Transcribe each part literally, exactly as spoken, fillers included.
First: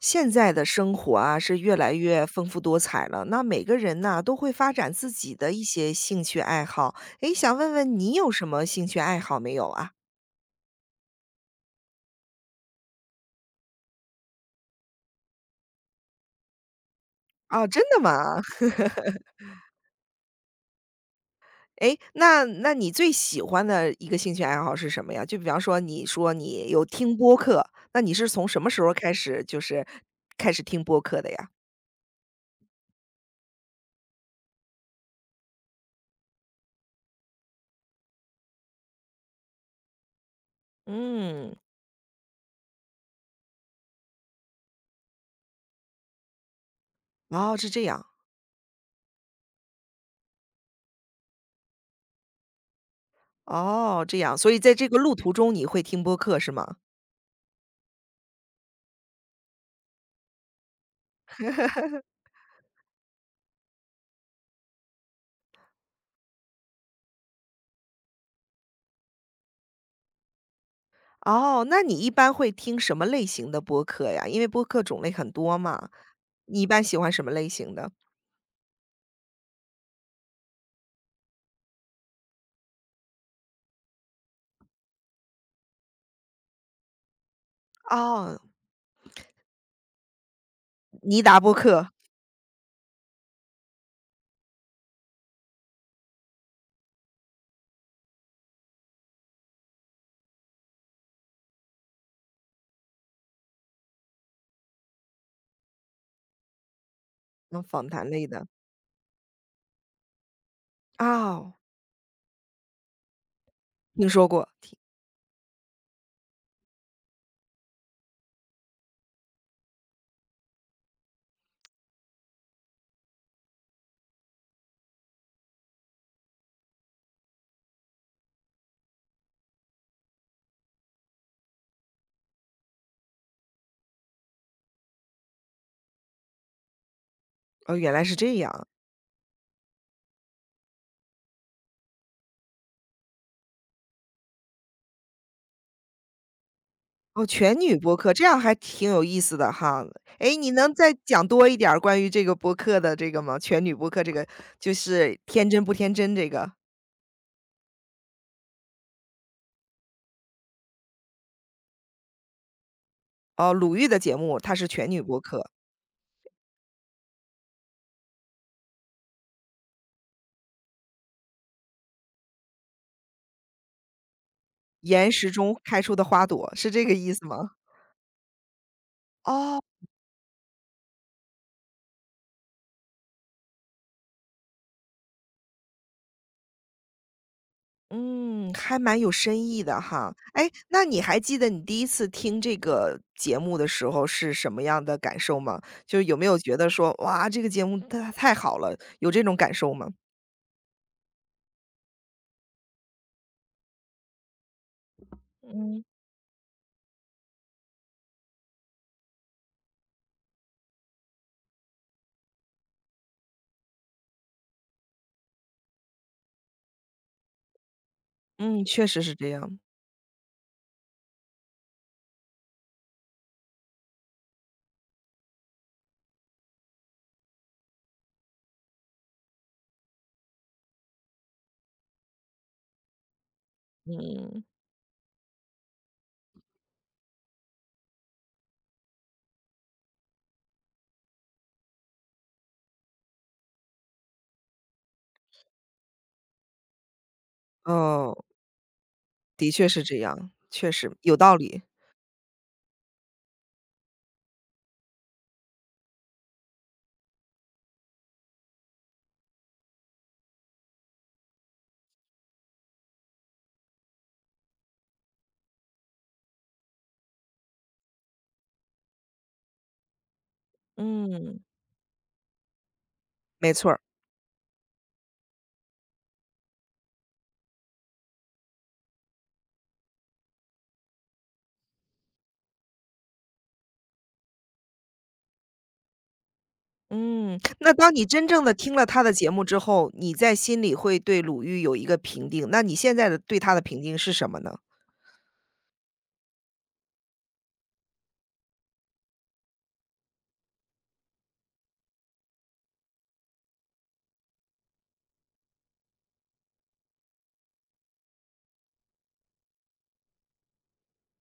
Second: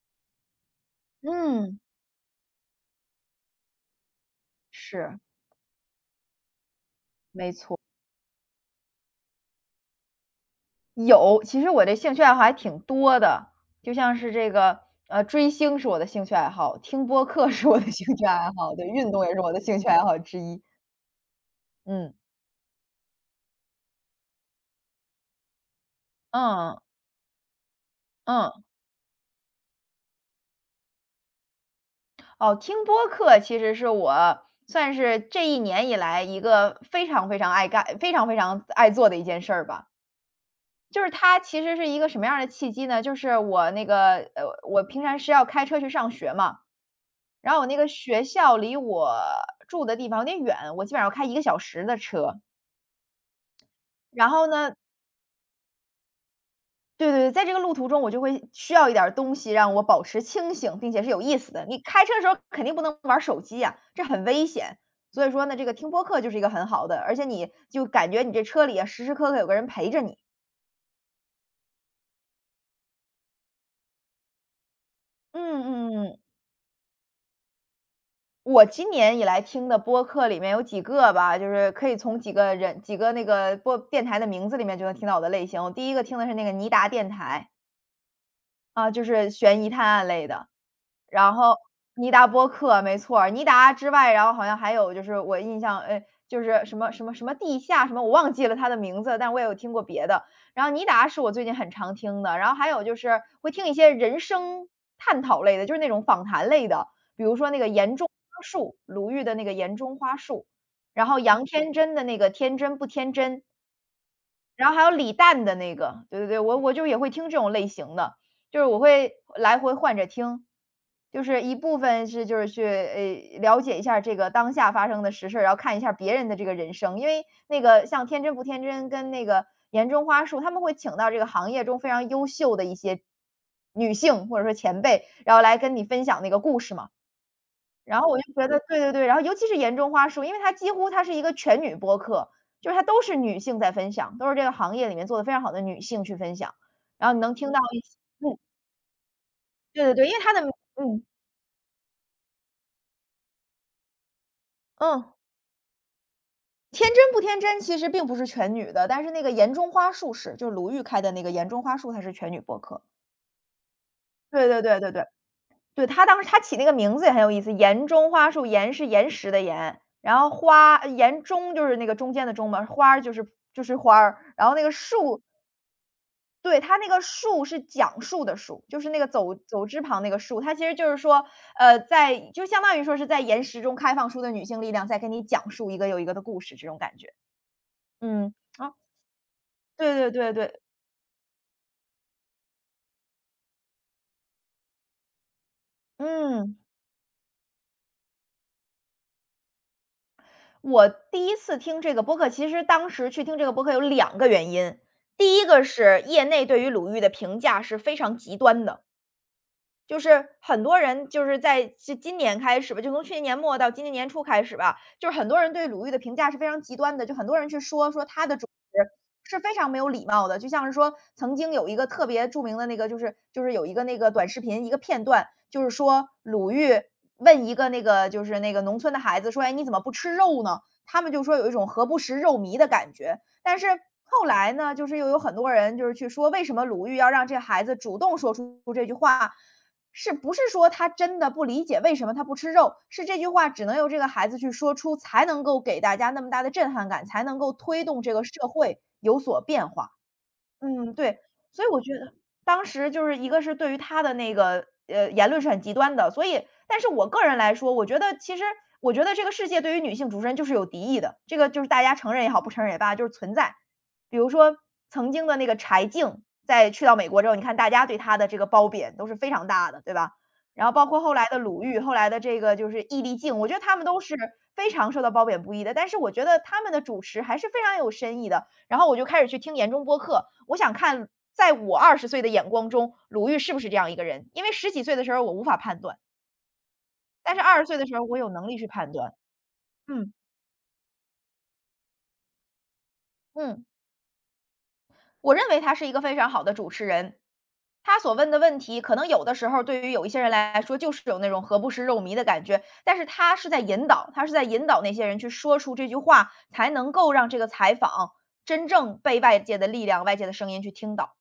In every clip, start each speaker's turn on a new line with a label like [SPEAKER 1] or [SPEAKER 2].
[SPEAKER 1] 现在的生活啊，是越
[SPEAKER 2] 嗯，
[SPEAKER 1] 来越丰富多彩了。那每个人呢，都会发展自
[SPEAKER 2] 是，
[SPEAKER 1] 己的一些兴趣爱好。诶，
[SPEAKER 2] 没
[SPEAKER 1] 想问
[SPEAKER 2] 错。
[SPEAKER 1] 问你有什么兴趣爱好没有啊？
[SPEAKER 2] 有，其实我这兴趣爱好还挺多的，就像是这个，呃，追星是我的兴趣爱好，听播客
[SPEAKER 1] 哦，
[SPEAKER 2] 是我
[SPEAKER 1] 真
[SPEAKER 2] 的
[SPEAKER 1] 的吗？
[SPEAKER 2] 兴趣爱好，对，运动也是我的兴趣爱好之一。
[SPEAKER 1] 诶，
[SPEAKER 2] 嗯，
[SPEAKER 1] 那那你最喜欢的一个兴趣爱好是什么呀？就比方说，你说你
[SPEAKER 2] 嗯，
[SPEAKER 1] 有听播客，那你是从什
[SPEAKER 2] 嗯，
[SPEAKER 1] 么时候开始，就是开始听播客的呀？
[SPEAKER 2] 哦，听播客其实是我算是这一年以来一个非常非常爱干、非常非常爱做的一件事儿吧。就是它
[SPEAKER 1] 嗯。
[SPEAKER 2] 其实是一个什么样的契机呢？就是我那个，呃，我平常是要开车去上学嘛，然
[SPEAKER 1] 哦，
[SPEAKER 2] 后我
[SPEAKER 1] 是
[SPEAKER 2] 那
[SPEAKER 1] 这
[SPEAKER 2] 个
[SPEAKER 1] 样。
[SPEAKER 2] 学校离我住的地方有点远，我基本上要开一个小时的车。
[SPEAKER 1] 哦，这
[SPEAKER 2] 然
[SPEAKER 1] 样，
[SPEAKER 2] 后
[SPEAKER 1] 所以在
[SPEAKER 2] 呢
[SPEAKER 1] 这个路途中你会听播客是吗？
[SPEAKER 2] 对对对，在这个路途中我就会需要一点儿东西让我保持清醒，并且是有意思的。你开车的时候肯定不能玩儿手机呀，这很危险。所以说呢，这个听播客就是一个很好的，而且你就感觉你这车里啊，时时刻刻有个人陪着你。
[SPEAKER 1] 哦，那你一般会听什么类型的播客呀？因为播客种类很多
[SPEAKER 2] 嗯
[SPEAKER 1] 嘛，
[SPEAKER 2] 嗯嗯，
[SPEAKER 1] 你一般喜欢什么类型的？
[SPEAKER 2] 我今年以来听的播客里面有几个吧，就是可以从几个人几个那个播电台的名字里面就能听到我的类型。我第一个听的是那个尼达电台。
[SPEAKER 1] 哦，
[SPEAKER 2] 啊，就是悬疑探案类的。
[SPEAKER 1] 尼
[SPEAKER 2] 然
[SPEAKER 1] 达播
[SPEAKER 2] 后
[SPEAKER 1] 客。
[SPEAKER 2] 尼达波克，没错儿，尼达之外，然后好像还有就是我印象，哎，就是什么什么什么地下什么，我忘记了它的名字，但我也有听过别的。然后尼达是我最近很常听的，然后还有就是会听一些人生探讨类的，就是那种访谈类的，比如说那
[SPEAKER 1] 嗯，
[SPEAKER 2] 个
[SPEAKER 1] 访
[SPEAKER 2] 《岩
[SPEAKER 1] 谈
[SPEAKER 2] 中
[SPEAKER 1] 类
[SPEAKER 2] 花
[SPEAKER 1] 的。
[SPEAKER 2] 树》，鲁豫的那个《岩中花树》，然后杨
[SPEAKER 1] 哦，
[SPEAKER 2] 天真的那个《天真不天真》，
[SPEAKER 1] 听说过。
[SPEAKER 2] 然后还有李诞的那个，对对对，我我就也会听这种类型的，就是我会来回换着听。就是一部分是就是去，呃，了解一下这个当下发生的实事儿然后看一下别人的这个人生。因为那个像《天真不天真》跟那个《岩中花树》，他们会请到这个行业中非常优秀的一些女性或者说前辈，然后来跟你分享那个故事嘛。
[SPEAKER 1] 哦，原
[SPEAKER 2] 然
[SPEAKER 1] 来
[SPEAKER 2] 后
[SPEAKER 1] 是
[SPEAKER 2] 我就
[SPEAKER 1] 这
[SPEAKER 2] 觉得
[SPEAKER 1] 样。
[SPEAKER 2] 对对对，然后尤其是岩中花树，因为它几乎它是一个全女播客，就是它都是女性在分享，都是这个行业里面做的非常好的女性去分享。然后你
[SPEAKER 1] 哦，
[SPEAKER 2] 能听
[SPEAKER 1] 全
[SPEAKER 2] 到
[SPEAKER 1] 女
[SPEAKER 2] 一些
[SPEAKER 1] 播客，这
[SPEAKER 2] 嗯，
[SPEAKER 1] 样还挺有意思的哈。
[SPEAKER 2] 对对对，因为它
[SPEAKER 1] 诶，
[SPEAKER 2] 的
[SPEAKER 1] 你能再
[SPEAKER 2] 嗯，
[SPEAKER 1] 讲多一点儿关于这个播客的这个吗？全女播客这个就
[SPEAKER 2] 嗯，
[SPEAKER 1] 是天真不天真这个。
[SPEAKER 2] 天真不天真其实并不是全女的，但是那个岩中花树是，就是鲁豫开的那个岩中花树，它是全女播客。
[SPEAKER 1] 哦，鲁豫的节目
[SPEAKER 2] 对
[SPEAKER 1] 它
[SPEAKER 2] 对
[SPEAKER 1] 是
[SPEAKER 2] 对
[SPEAKER 1] 全
[SPEAKER 2] 对
[SPEAKER 1] 女
[SPEAKER 2] 对，
[SPEAKER 1] 播客，
[SPEAKER 2] 对，她当时她起那个名字也很有意思，岩中花树，岩是岩石的岩，然后花呃岩中就是那个中间的中嘛，花儿就是就是花儿，然后那个
[SPEAKER 1] 岩
[SPEAKER 2] 树
[SPEAKER 1] 石中开出的花朵，
[SPEAKER 2] 对，
[SPEAKER 1] 是
[SPEAKER 2] 它
[SPEAKER 1] 这
[SPEAKER 2] 那
[SPEAKER 1] 个
[SPEAKER 2] 个
[SPEAKER 1] 意思
[SPEAKER 2] “树"
[SPEAKER 1] 吗？
[SPEAKER 2] 是讲述的"树"，就是那个走
[SPEAKER 1] 哦。
[SPEAKER 2] 走之旁那个"树"，它其实就是说，呃，在就相当于说是在岩石中开放出的女性力量，在跟你讲述一个又一个的故事，这种感觉。嗯，
[SPEAKER 1] 嗯，
[SPEAKER 2] 啊，
[SPEAKER 1] 还蛮有深意的
[SPEAKER 2] 对对
[SPEAKER 1] 哈。
[SPEAKER 2] 对
[SPEAKER 1] 哎，
[SPEAKER 2] 对，
[SPEAKER 1] 那你还记得你第一次听这个节目的时候是什么样的感受吗？就是有没有觉
[SPEAKER 2] 嗯。
[SPEAKER 1] 得说，哇，这个节目它太好了，有这种感受吗？
[SPEAKER 2] 我第一次听这个播客，其实当时去听这个播客有两个原因。第一个
[SPEAKER 1] 嗯。
[SPEAKER 2] 是业内对于鲁豫的评价是非常极端的。就是很多人就是在这今年开始吧，就从去年年末到今年年初开始吧，就是很多人对鲁豫的评价是非常极端的，就很多人去说说她的主持
[SPEAKER 1] 嗯，确实是这
[SPEAKER 2] 是非
[SPEAKER 1] 样。
[SPEAKER 2] 常没有礼貌的，就像是说曾经有一个特别著名的那个，就是就是有一个那个短视频一个片段，就是说鲁豫问一个那个就是那个农村的孩子说，哎，你怎么不吃肉呢？他们就说有一种何不食肉糜的感觉，但是。后
[SPEAKER 1] 嗯。
[SPEAKER 2] 来呢，就是又有很多人就是去说，为什么鲁豫要让这个孩子主动说出这句话？是不是说他真的不理解为什么他不吃肉？是这句话只能由这个孩子去说出，才能够给大家那么大的震撼感，才能够推动这
[SPEAKER 1] 哦，
[SPEAKER 2] 个社会有所
[SPEAKER 1] 的确
[SPEAKER 2] 变
[SPEAKER 1] 是
[SPEAKER 2] 化。
[SPEAKER 1] 这样，确实，
[SPEAKER 2] 嗯，
[SPEAKER 1] 有
[SPEAKER 2] 对，
[SPEAKER 1] 道理。
[SPEAKER 2] 所以我觉得当时就是一个是对于他的那个，呃，言论是很极端的，所以但是我个人来说，我觉得其实我觉得这个世界对于女性主持人就是有敌意的，这个就是大家承认也好，不承认也罢，就是存在。比如说曾经的那个柴静，在去到美国之后，你看大家对她的这个褒贬都是非常大的，对吧？然后包括后来的
[SPEAKER 1] 嗯。
[SPEAKER 2] 鲁豫，后来的这个就是易立竞，我
[SPEAKER 1] 没
[SPEAKER 2] 觉得
[SPEAKER 1] 错
[SPEAKER 2] 他
[SPEAKER 1] 儿。
[SPEAKER 2] 们都是非常受到褒贬不一的，但是我觉得他们的主持还是非常有深意的。然后我就开始去听言中播客，我想看在我二十岁的眼光中，鲁豫是不是这样一个人？因为十几岁的时候我无法判断，但
[SPEAKER 1] 嗯，
[SPEAKER 2] 是二十
[SPEAKER 1] 那
[SPEAKER 2] 岁的
[SPEAKER 1] 当
[SPEAKER 2] 时候
[SPEAKER 1] 你
[SPEAKER 2] 我
[SPEAKER 1] 真
[SPEAKER 2] 有
[SPEAKER 1] 正
[SPEAKER 2] 能
[SPEAKER 1] 的
[SPEAKER 2] 力去
[SPEAKER 1] 听了
[SPEAKER 2] 判
[SPEAKER 1] 他的
[SPEAKER 2] 断。
[SPEAKER 1] 节目之后，
[SPEAKER 2] 嗯
[SPEAKER 1] 你在心里会对鲁豫有一个评定，那你现在的对他的
[SPEAKER 2] 嗯，
[SPEAKER 1] 评定是什么呢？
[SPEAKER 2] 我认为他是一个非常好的主持人。他所问的问题，可能有的时候对于有一些人来说，就是有那种何不食肉糜的感觉，但是他是在引导，他是在引导那些人去说出这句话，才能够让这个采访真正被外界的力量、外界的声音去听到。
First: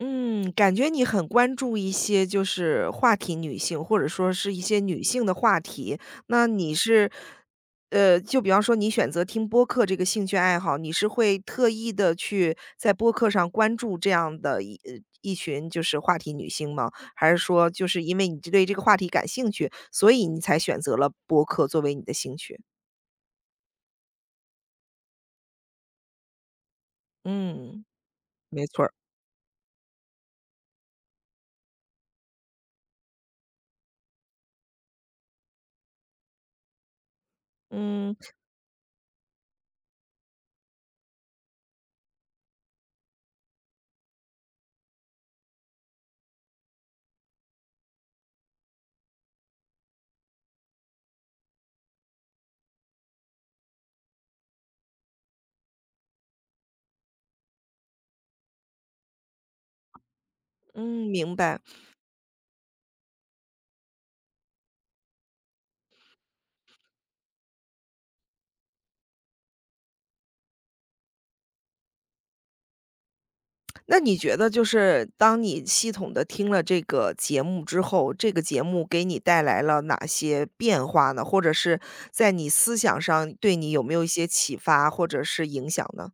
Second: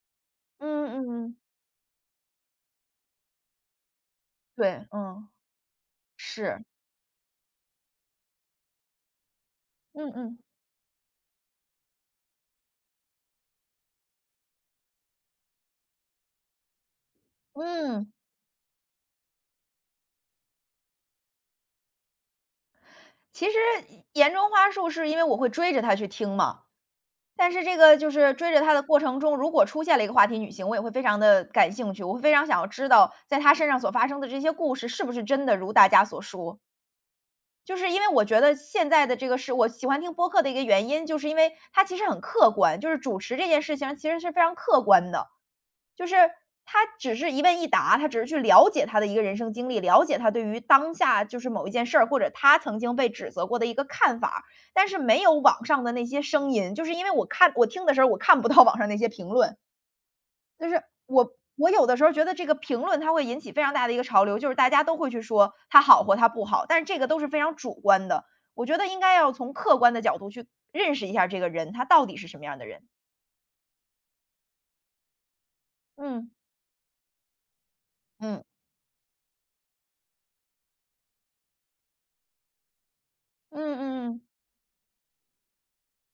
[SPEAKER 1] 嗯，
[SPEAKER 2] 嗯
[SPEAKER 1] 感觉你很
[SPEAKER 2] 嗯嗯，
[SPEAKER 1] 关注一些就是话题女性，或者说是一些
[SPEAKER 2] 对，
[SPEAKER 1] 女性
[SPEAKER 2] 嗯，
[SPEAKER 1] 的话题。那
[SPEAKER 2] 是。
[SPEAKER 1] 你是，呃，就比方说你选择听播客这个
[SPEAKER 2] 嗯
[SPEAKER 1] 兴趣
[SPEAKER 2] 嗯
[SPEAKER 1] 爱好，你是会特意的去在播客上关注这样的一呃，一群就是话题女性吗？还是说就是
[SPEAKER 2] 嗯，
[SPEAKER 1] 因为你对这个话题感兴趣，所以你才选择了播客作为你的兴趣？
[SPEAKER 2] 其实《岩中花树》是因为我会追着它去听嘛，但是这
[SPEAKER 1] 嗯，
[SPEAKER 2] 个就是追着
[SPEAKER 1] 没
[SPEAKER 2] 它的
[SPEAKER 1] 错儿。
[SPEAKER 2] 过程中，如果出现了一个话题女性，我也会非常的感兴趣，我会非常想要知道在她身上所发生的这些故事是不是真的如大家所说。就是因为
[SPEAKER 1] 嗯。
[SPEAKER 2] 我觉得现在的这个是我喜欢听播客的一个原因，就是因为它其实很客观，就是主持这件事情其实是非常客观的。就是他只是一问一答，他只是去了解他的一个人生经历，了解他对于当下就是某一件事儿，或者他曾经被指责过的一个看法，但是没有网上的那些声音，就是因为我看我听的时候，我看不到网上那些评论，就是
[SPEAKER 1] 嗯，
[SPEAKER 2] 我。
[SPEAKER 1] 明白。
[SPEAKER 2] 我有的时候觉得这个评论它会引起非常大的一个潮流，就是大家都会去说他好或他不好，但是这个都是非常主观的。我觉得应该要从客观的角度去认识一下这个人，他到底是什么样的人。
[SPEAKER 1] 那你觉得就是当你系统的听了这个节目之后，这个
[SPEAKER 2] 嗯
[SPEAKER 1] 节目给你带来了哪些变化呢？或者是在你思想上对
[SPEAKER 2] 嗯
[SPEAKER 1] 你
[SPEAKER 2] 嗯
[SPEAKER 1] 有没有一
[SPEAKER 2] 嗯
[SPEAKER 1] 些
[SPEAKER 2] 嗯。
[SPEAKER 1] 启发或者是影响呢？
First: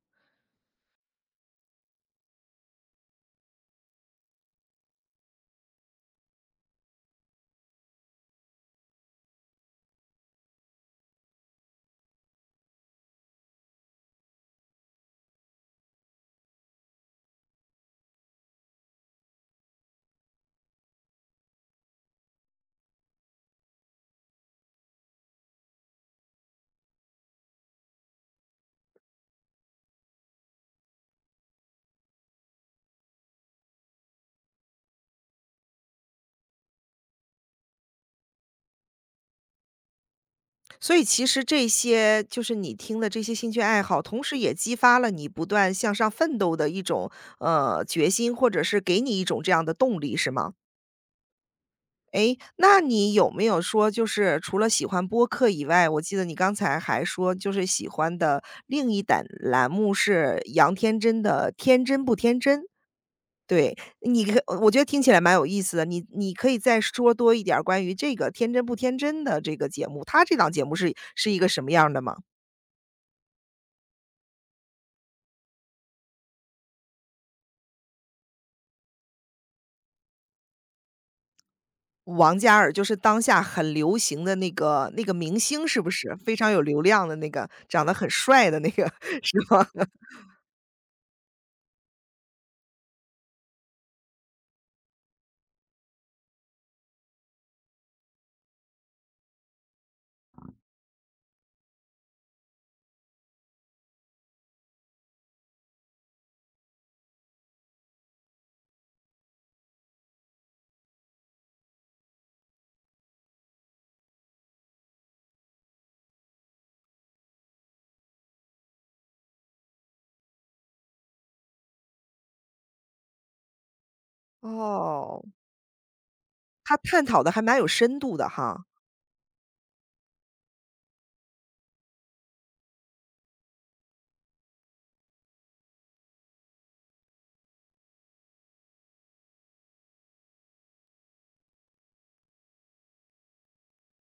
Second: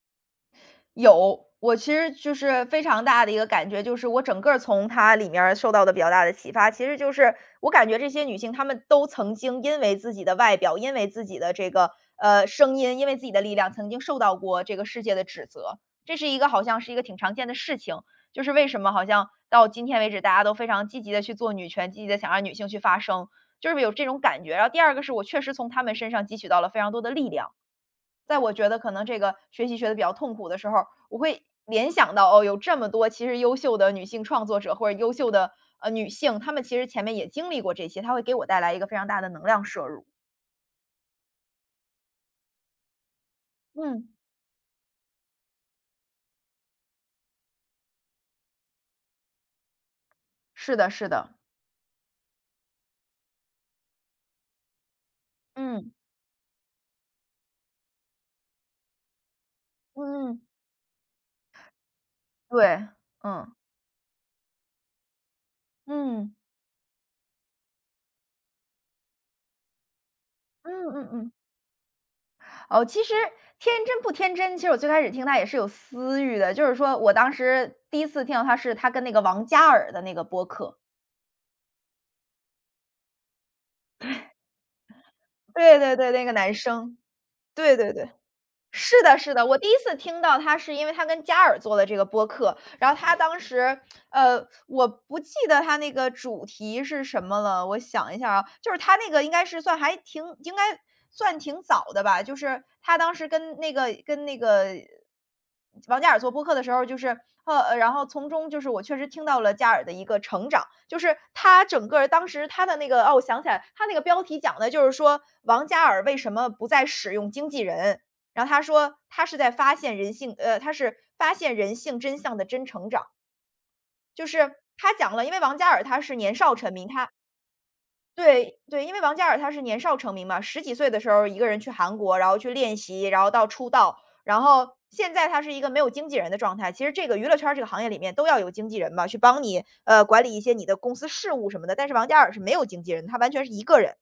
[SPEAKER 2] 有，我其实就是非常大的一个感觉，就是我整个儿从它里面儿受到的比较大的启发，其实就是我感觉这些女性她们都曾经因为自己的外表，因为自己的这个呃声音，因为自己的力量，曾经受到过这个世界的指责。这是一个好像是一个挺常见的事情，就是为什么好像到今天为止，大家都非常积极的去做女权，积极的想让女性去发声，就是有这种感觉。然后第二个是我确实从她们身上汲取到了非常多的力量。在我觉得可能这个学习学的比较痛苦的时候，我会联想到，哦，有这么多其实优秀的女性创作者或者优秀的，呃，女性，她们其实前面也经历过这些，她会给我带来一个非常大的能量摄入。
[SPEAKER 1] 所以其实这些就是你听的这些兴趣爱好，
[SPEAKER 2] 嗯，
[SPEAKER 1] 同时也激发了你不断向上奋斗的一种，呃，决心，或者是给你一种这样的动力，是吗？
[SPEAKER 2] 是的是的，
[SPEAKER 1] 诶，那你有没有说就是除了喜欢播客以外，
[SPEAKER 2] 嗯，
[SPEAKER 1] 我记得你刚才还说就是喜欢的另一档栏目
[SPEAKER 2] 嗯
[SPEAKER 1] 是
[SPEAKER 2] 嗯。
[SPEAKER 1] 杨天真的《天真不天真》。
[SPEAKER 2] 对，嗯。
[SPEAKER 1] 对，你可我觉得听起来蛮有意思的，你你
[SPEAKER 2] 嗯，
[SPEAKER 1] 可以再说多一点儿关于这个《天真不天真》的这个节目，他这档节目
[SPEAKER 2] 嗯
[SPEAKER 1] 是
[SPEAKER 2] 嗯
[SPEAKER 1] 是
[SPEAKER 2] 嗯。
[SPEAKER 1] 一个什么样儿的吗？
[SPEAKER 2] 哦，其实天真不天真，其实我最开始听她也是有私欲的，就是说我当时第一次听到她是她跟那个王嘉尔的那个播客。
[SPEAKER 1] 王嘉尔就是当下很流行的那个那个明星
[SPEAKER 2] 对
[SPEAKER 1] 是不
[SPEAKER 2] 对对，
[SPEAKER 1] 是？
[SPEAKER 2] 那个
[SPEAKER 1] 非常
[SPEAKER 2] 男
[SPEAKER 1] 有流
[SPEAKER 2] 生，
[SPEAKER 1] 量的那个，
[SPEAKER 2] 对
[SPEAKER 1] 长
[SPEAKER 2] 对
[SPEAKER 1] 得很
[SPEAKER 2] 对。
[SPEAKER 1] 帅的那个，
[SPEAKER 2] 是的，是
[SPEAKER 1] 是
[SPEAKER 2] 的，我
[SPEAKER 1] 吗？
[SPEAKER 2] 第一次听到他是因为他跟嘉尔做的这个播客，然后他当时，呃，我不记得他那个主题是什么了，我想一下啊，就是他那个应该是算还挺，应该算挺早的吧，就是他当时跟那个跟那个王嘉尔做播客的时候，就是呃，然后从中就是我确实听到了嘉尔的一个成长，就是他整个当时他的那个哦，我想起来，他那个标题讲的就是说王嘉尔为什么不再使用经纪人，然后他说他是在发现人性呃，他是发现人性真相的真成长。就是他讲
[SPEAKER 1] 哦。
[SPEAKER 2] 了，因为王嘉尔他是年少成
[SPEAKER 1] 他
[SPEAKER 2] 名，
[SPEAKER 1] 探
[SPEAKER 2] 他
[SPEAKER 1] 讨的还蛮有深度的
[SPEAKER 2] 对
[SPEAKER 1] 哈。
[SPEAKER 2] 对，因为王嘉尔他是年少成名嘛，十几岁的时候一个人去韩国，然后去练习，然后到出道，然后现在他是一个没有经纪人的状态。其实这个娱乐圈儿这个行业里面都要有经纪人嘛，去帮你，呃，管理一些你的公司事务什么的，但是王嘉尔是没有经纪人，他完全是一个人。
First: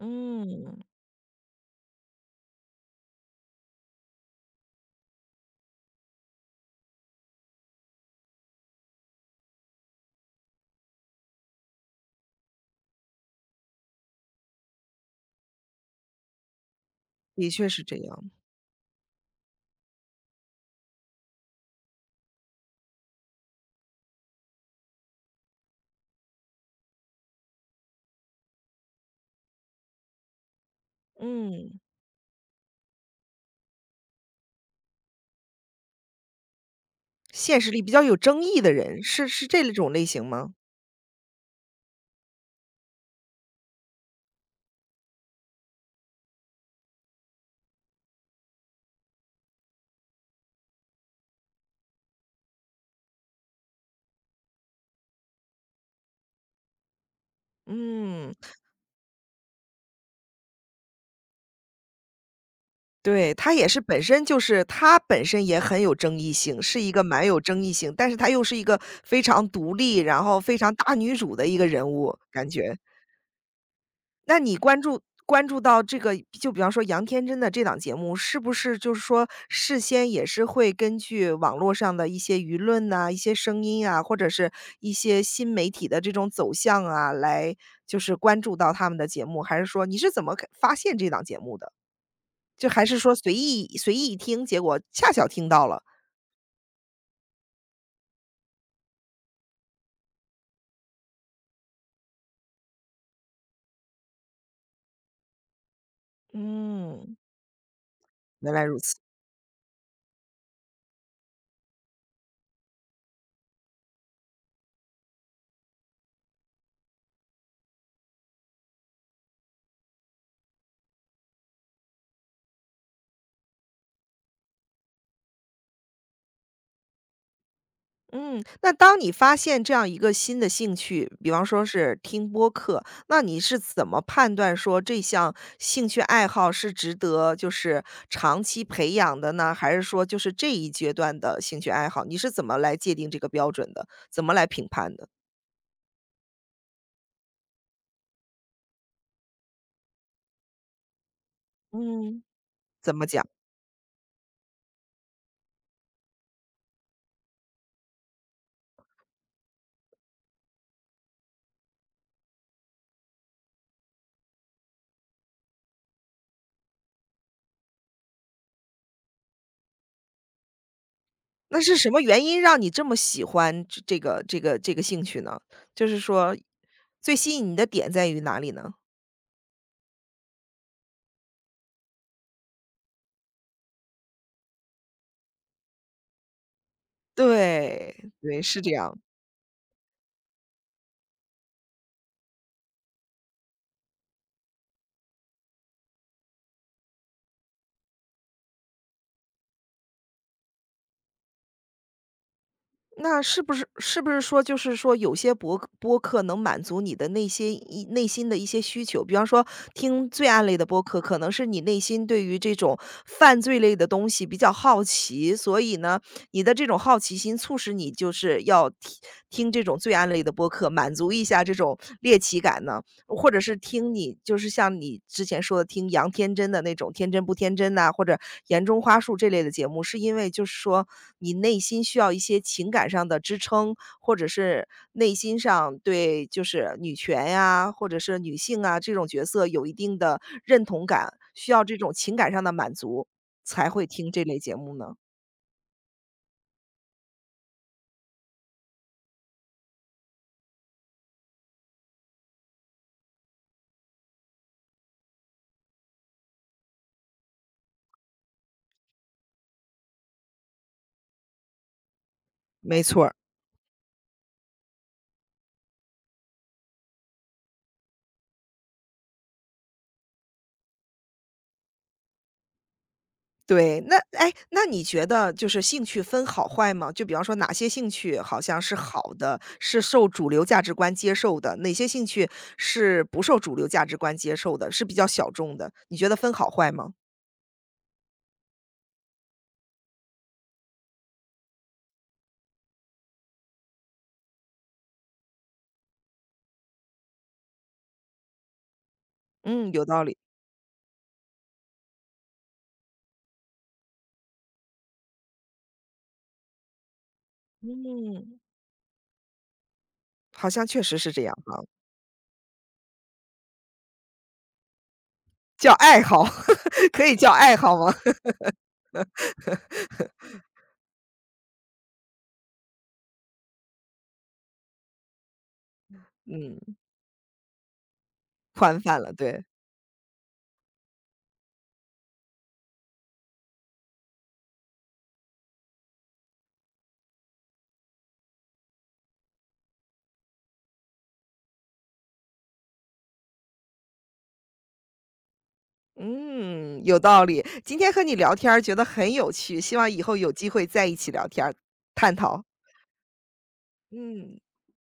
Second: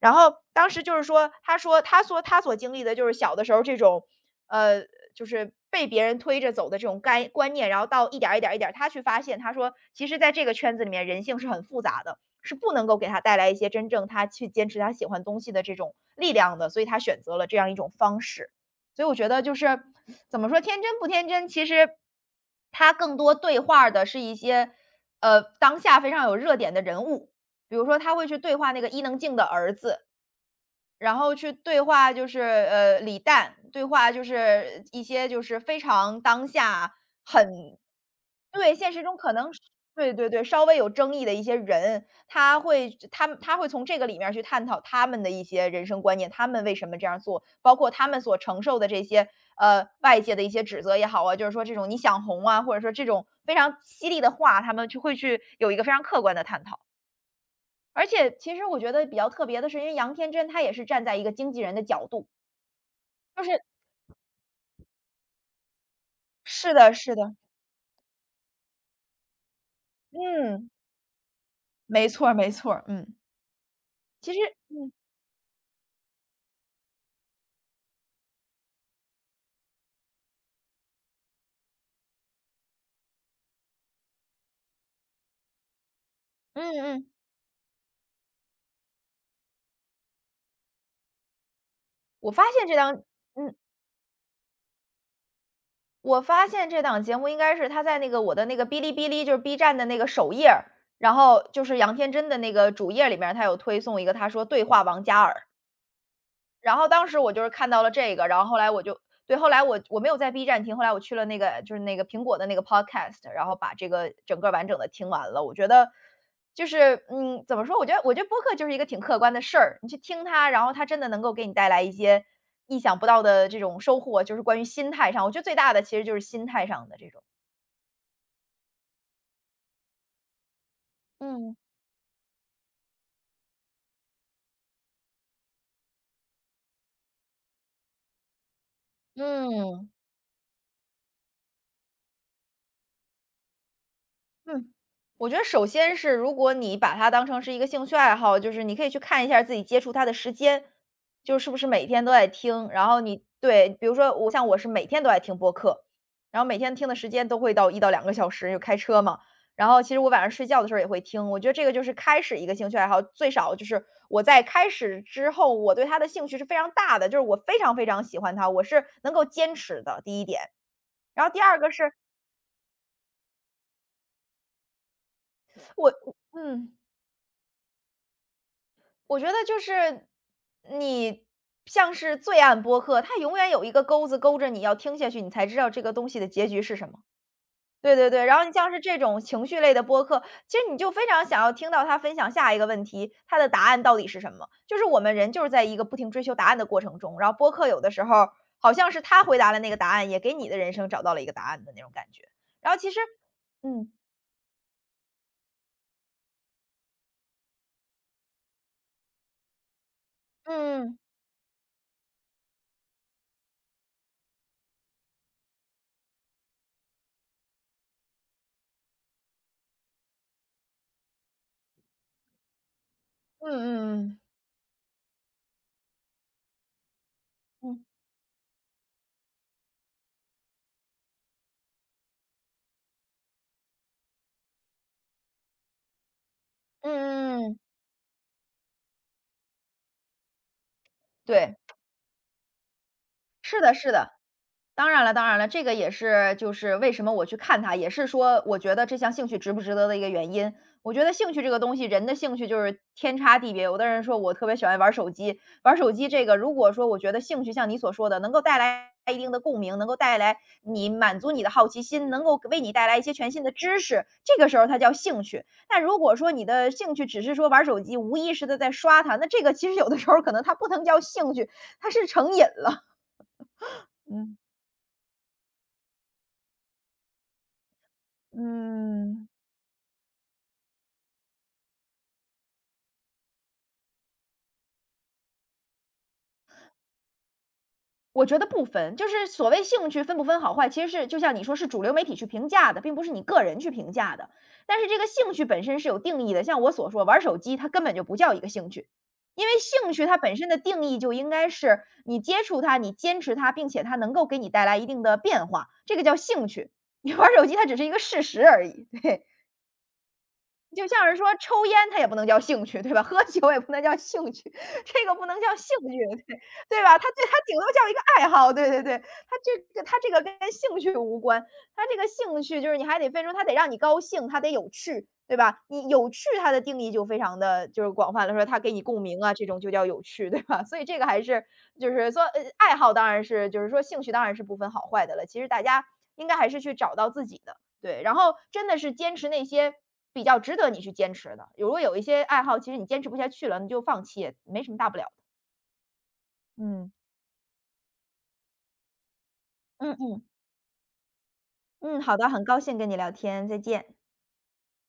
[SPEAKER 2] 然后当时就是说，他说他说他所经历的就是小的时候这种，呃，就是被别人推着走的这种概观念，然后到一点儿一点儿一点儿他去发现，他说其实在这个圈子里面人性是很复杂的，是不能够给他带来一些真正他去坚持他喜欢东西的这种力量的，所以他选择了
[SPEAKER 1] 的
[SPEAKER 2] 这
[SPEAKER 1] 确
[SPEAKER 2] 样一
[SPEAKER 1] 是
[SPEAKER 2] 种
[SPEAKER 1] 这
[SPEAKER 2] 方
[SPEAKER 1] 样。
[SPEAKER 2] 式。所以我觉得就是怎么说天真不天真，其实他更多对话的是一些呃当下非常有热点的人物，比如说他会去对话那个伊能静的儿子，然后去
[SPEAKER 1] 嗯。
[SPEAKER 2] 对话就是呃李诞，对话就是一些就是非常当下
[SPEAKER 1] 现实
[SPEAKER 2] 很
[SPEAKER 1] 里比较有争议的
[SPEAKER 2] 对现实
[SPEAKER 1] 人，
[SPEAKER 2] 中
[SPEAKER 1] 是
[SPEAKER 2] 可
[SPEAKER 1] 是
[SPEAKER 2] 能是
[SPEAKER 1] 这种类
[SPEAKER 2] 对
[SPEAKER 1] 型
[SPEAKER 2] 对对，
[SPEAKER 1] 吗？
[SPEAKER 2] 稍微有争议的一些人，他会他们他会从这个里面儿去探讨他们的一些人生观念，他们为什么这样做，包括他们所承受的这些呃外界的一些指责也好啊，就是说这种你想红啊，或者说这种非常犀利的话，他们就会去有一个非常客观的探讨。而且
[SPEAKER 1] 嗯。
[SPEAKER 2] 其实我觉得比较特别的是，因为杨天真她也是站在一个经纪人的角度，
[SPEAKER 1] 对，
[SPEAKER 2] 就
[SPEAKER 1] 他
[SPEAKER 2] 是
[SPEAKER 1] 也是本身就是他本身也很有争议性，
[SPEAKER 2] 是
[SPEAKER 1] 是一
[SPEAKER 2] 的
[SPEAKER 1] 个
[SPEAKER 2] 是
[SPEAKER 1] 蛮
[SPEAKER 2] 的，
[SPEAKER 1] 有争议性，但是他又是一个非常独立，然后非
[SPEAKER 2] 嗯。
[SPEAKER 1] 常大女主的一个人
[SPEAKER 2] 没
[SPEAKER 1] 物，
[SPEAKER 2] 错儿
[SPEAKER 1] 感
[SPEAKER 2] 没错
[SPEAKER 1] 觉。
[SPEAKER 2] 儿，嗯。其
[SPEAKER 1] 那
[SPEAKER 2] 实
[SPEAKER 1] 你关注关注到这个就比方说杨天真的这档节目，是不是就是说事先也是会根据网络上的一些舆论呐、一些声音啊，或者是一些新媒体的这种走
[SPEAKER 2] 嗯
[SPEAKER 1] 向
[SPEAKER 2] 嗯。
[SPEAKER 1] 啊，来就是关注到他们的节目？还是说你是怎么看发现这档节目的？
[SPEAKER 2] 我发现
[SPEAKER 1] 就
[SPEAKER 2] 这
[SPEAKER 1] 还是
[SPEAKER 2] 档
[SPEAKER 1] 说随
[SPEAKER 2] 嗯，
[SPEAKER 1] 意随意一听，结果恰巧听到了？
[SPEAKER 2] 我发现这档节目应该是他在那个我的那个哔哩哔哩，就是 B 站的那个首页儿然后就是杨天真的那个主页里面儿他有推送一个，他说："对话王嘉尔。"然后当
[SPEAKER 1] 嗯，
[SPEAKER 2] 时我就是看到了这个，然后
[SPEAKER 1] 原
[SPEAKER 2] 后
[SPEAKER 1] 来
[SPEAKER 2] 来
[SPEAKER 1] 如
[SPEAKER 2] 我
[SPEAKER 1] 此。
[SPEAKER 2] 就对，后来我我没有在 B 站听，后来我去了那个就是那个苹果的那个 Podcast，然后把这个整个完整的听完了。我觉得就是，嗯，怎么说？我觉得我觉得播客就是一个挺客观的事儿，你去听它，然后它真的能够给你带来一些意想不到的这种收获，就是关于心态上，我觉得最大的其实就是心态上的这种。
[SPEAKER 1] 嗯，那当你发现这样一个新的兴趣，比方
[SPEAKER 2] 嗯，
[SPEAKER 1] 说是听播客，那你是怎么判断说这项兴趣爱好是值得就是长期培养的呢？还是
[SPEAKER 2] 嗯。
[SPEAKER 1] 说就是这一阶段的兴趣爱好，你是怎么来界定这个标准的？怎么来评
[SPEAKER 2] 嗯，
[SPEAKER 1] 判的？
[SPEAKER 2] 我觉得首先是如果你把它当成是一个兴趣爱好，就是你可以去看一下自己接触它的时间，就是不是每天都
[SPEAKER 1] 嗯。
[SPEAKER 2] 在听。然
[SPEAKER 1] 怎
[SPEAKER 2] 后
[SPEAKER 1] 么
[SPEAKER 2] 你
[SPEAKER 1] 讲？
[SPEAKER 2] 对，比如说我像我是每天都在听播客，然后每天听的时间都会到一到两个小时，就开车嘛。然后其实我晚上睡觉的时候也会听，我觉得这个就是开始一个兴趣爱好，最少就是我在开始之后，我对它的兴趣是非常大的，就是我非常非常喜欢它，我是能够坚持的，第一点。然后第二
[SPEAKER 1] 那
[SPEAKER 2] 个
[SPEAKER 1] 是什
[SPEAKER 2] 是
[SPEAKER 1] 么原因让你这么喜欢这这个这个这个兴趣呢？就
[SPEAKER 2] 我，
[SPEAKER 1] 是说
[SPEAKER 2] 嗯，
[SPEAKER 1] 最吸引你的点在于哪里呢？
[SPEAKER 2] 我觉得就是你像是罪案播客，它永远有一个钩子勾着你要听下去，你才知道这个东西的结局是什么。对对
[SPEAKER 1] 对。
[SPEAKER 2] 对，然
[SPEAKER 1] 对，
[SPEAKER 2] 后你
[SPEAKER 1] 是这
[SPEAKER 2] 像是这
[SPEAKER 1] 样。
[SPEAKER 2] 种情绪类的播客，其实你就非常想要听到他分享下一个问题，他的答案到底是什么？就是我们人就是在一个不停追求答案的过程中，然后播客有的时候好像是他回答了那个答案，也给你的人生找到了一个答案的那种感觉。然后其实，
[SPEAKER 1] 那是不是
[SPEAKER 2] 嗯
[SPEAKER 1] 是不是说就是说有些博客播客能满足你的那些一内心的一些需求？比方说听罪案类的播
[SPEAKER 2] 嗯
[SPEAKER 1] 客，可能是你内心对于这种犯罪类的东西比较好奇，所以呢，你的这种好奇心促使你就是要听听这种罪案类的播客，满足一下这种猎奇感。呢？或者
[SPEAKER 2] 嗯
[SPEAKER 1] 是听
[SPEAKER 2] 嗯
[SPEAKER 1] 你
[SPEAKER 2] 嗯
[SPEAKER 1] 就是像你之前说的听杨天真的那种“天真不天真”
[SPEAKER 2] 嗯
[SPEAKER 1] 呐，或
[SPEAKER 2] 嗯
[SPEAKER 1] 者“言中花树”这类的节目，是因为就是说你内心需要一些情感上的支撑，或者是内心上对就是女权
[SPEAKER 2] 嗯嗯
[SPEAKER 1] 呀，或者是女性啊，这种角色有一定的认同感，需
[SPEAKER 2] 对，
[SPEAKER 1] 要这种情感上的满足，
[SPEAKER 2] 是
[SPEAKER 1] 才
[SPEAKER 2] 的
[SPEAKER 1] 会
[SPEAKER 2] 是
[SPEAKER 1] 听
[SPEAKER 2] 的。
[SPEAKER 1] 这类节目
[SPEAKER 2] 当
[SPEAKER 1] 呢？
[SPEAKER 2] 然了，当然了，这个也是就是为什么我去看它，也是说我觉得这项兴趣值不值得的一个原因。我觉得兴趣这个东西，人的兴趣就是天差地别。有的人说我特别喜欢玩手机，玩手机这个，如果说我觉得兴趣像你所说的，能够带来一定的共鸣，能够带来你满足你的好奇心，能够为你
[SPEAKER 1] 没
[SPEAKER 2] 带来一
[SPEAKER 1] 错
[SPEAKER 2] 些
[SPEAKER 1] 儿。
[SPEAKER 2] 全新的知识，这个时候它叫兴趣。但如果说你的兴趣只是说玩手机，无意识的在刷它，那这个其实有的时候可能它不能叫兴趣，它是成瘾了。
[SPEAKER 1] 对，那哎，
[SPEAKER 2] 嗯
[SPEAKER 1] 那你觉得就是兴趣分好坏吗？就比方说哪些兴趣好像是好
[SPEAKER 2] 嗯，
[SPEAKER 1] 的，是受主流价值观接受的，哪些兴趣是不受主流价值观接受的，是比较小众的，你觉得分好坏吗？
[SPEAKER 2] 我觉得不分，就是所谓兴趣分不分好坏，其实是就像你说是主流媒体去评价的，并不是你个人去评价的。但是这个兴趣本身是有定义的，像我所说，玩手机它根本就不叫一个兴趣，因为
[SPEAKER 1] 嗯，有
[SPEAKER 2] 兴
[SPEAKER 1] 道
[SPEAKER 2] 趣
[SPEAKER 1] 理。
[SPEAKER 2] 它本身的定义就应该是你接触它，你坚持它，并且它能够给你带来一定的变化，这个叫兴趣。你玩手机它只是一个事
[SPEAKER 1] 嗯，
[SPEAKER 2] 实而已，对。
[SPEAKER 1] 好像确
[SPEAKER 2] 就
[SPEAKER 1] 实
[SPEAKER 2] 像
[SPEAKER 1] 是
[SPEAKER 2] 是
[SPEAKER 1] 这
[SPEAKER 2] 说
[SPEAKER 1] 样哈。
[SPEAKER 2] 抽烟它也不能叫兴趣，对吧？喝酒也不能叫兴趣，这个不能叫兴
[SPEAKER 1] 叫
[SPEAKER 2] 趣，
[SPEAKER 1] 爱好，
[SPEAKER 2] 对对 吧？
[SPEAKER 1] 可
[SPEAKER 2] 它
[SPEAKER 1] 以
[SPEAKER 2] 对
[SPEAKER 1] 叫
[SPEAKER 2] 它
[SPEAKER 1] 爱
[SPEAKER 2] 顶多
[SPEAKER 1] 好
[SPEAKER 2] 叫一
[SPEAKER 1] 吗？
[SPEAKER 2] 个 爱好，对对对。它这个它这个跟兴趣无关，它这个兴趣就是你还得分出它得让你高兴，它得有趣，对吧？你有趣它的
[SPEAKER 1] 嗯，
[SPEAKER 2] 定义就非常的就是广泛了，说它给
[SPEAKER 1] 宽
[SPEAKER 2] 你
[SPEAKER 1] 泛
[SPEAKER 2] 共
[SPEAKER 1] 了，
[SPEAKER 2] 鸣啊，
[SPEAKER 1] 对。
[SPEAKER 2] 这种就叫有趣，对吧？所以这个还是就是说，呃，爱好当然是就是说兴趣当然是不分好坏的了，其实大家应该还是去找到自己的。对，然后真的是坚持那些比较值得你去坚持的。如果有一些爱好，其实你坚持不下去了，你就放弃，也没什么大不了的。
[SPEAKER 1] 嗯，
[SPEAKER 2] 嗯。
[SPEAKER 1] 有道理。今天和你聊天儿觉得很有趣，希望
[SPEAKER 2] 嗯
[SPEAKER 1] 以后
[SPEAKER 2] 嗯
[SPEAKER 1] 有机会在一起聊天儿
[SPEAKER 2] 嗯，
[SPEAKER 1] 探
[SPEAKER 2] 好的，
[SPEAKER 1] 讨。
[SPEAKER 2] 很高兴跟你聊天，再见。
[SPEAKER 1] 嗯。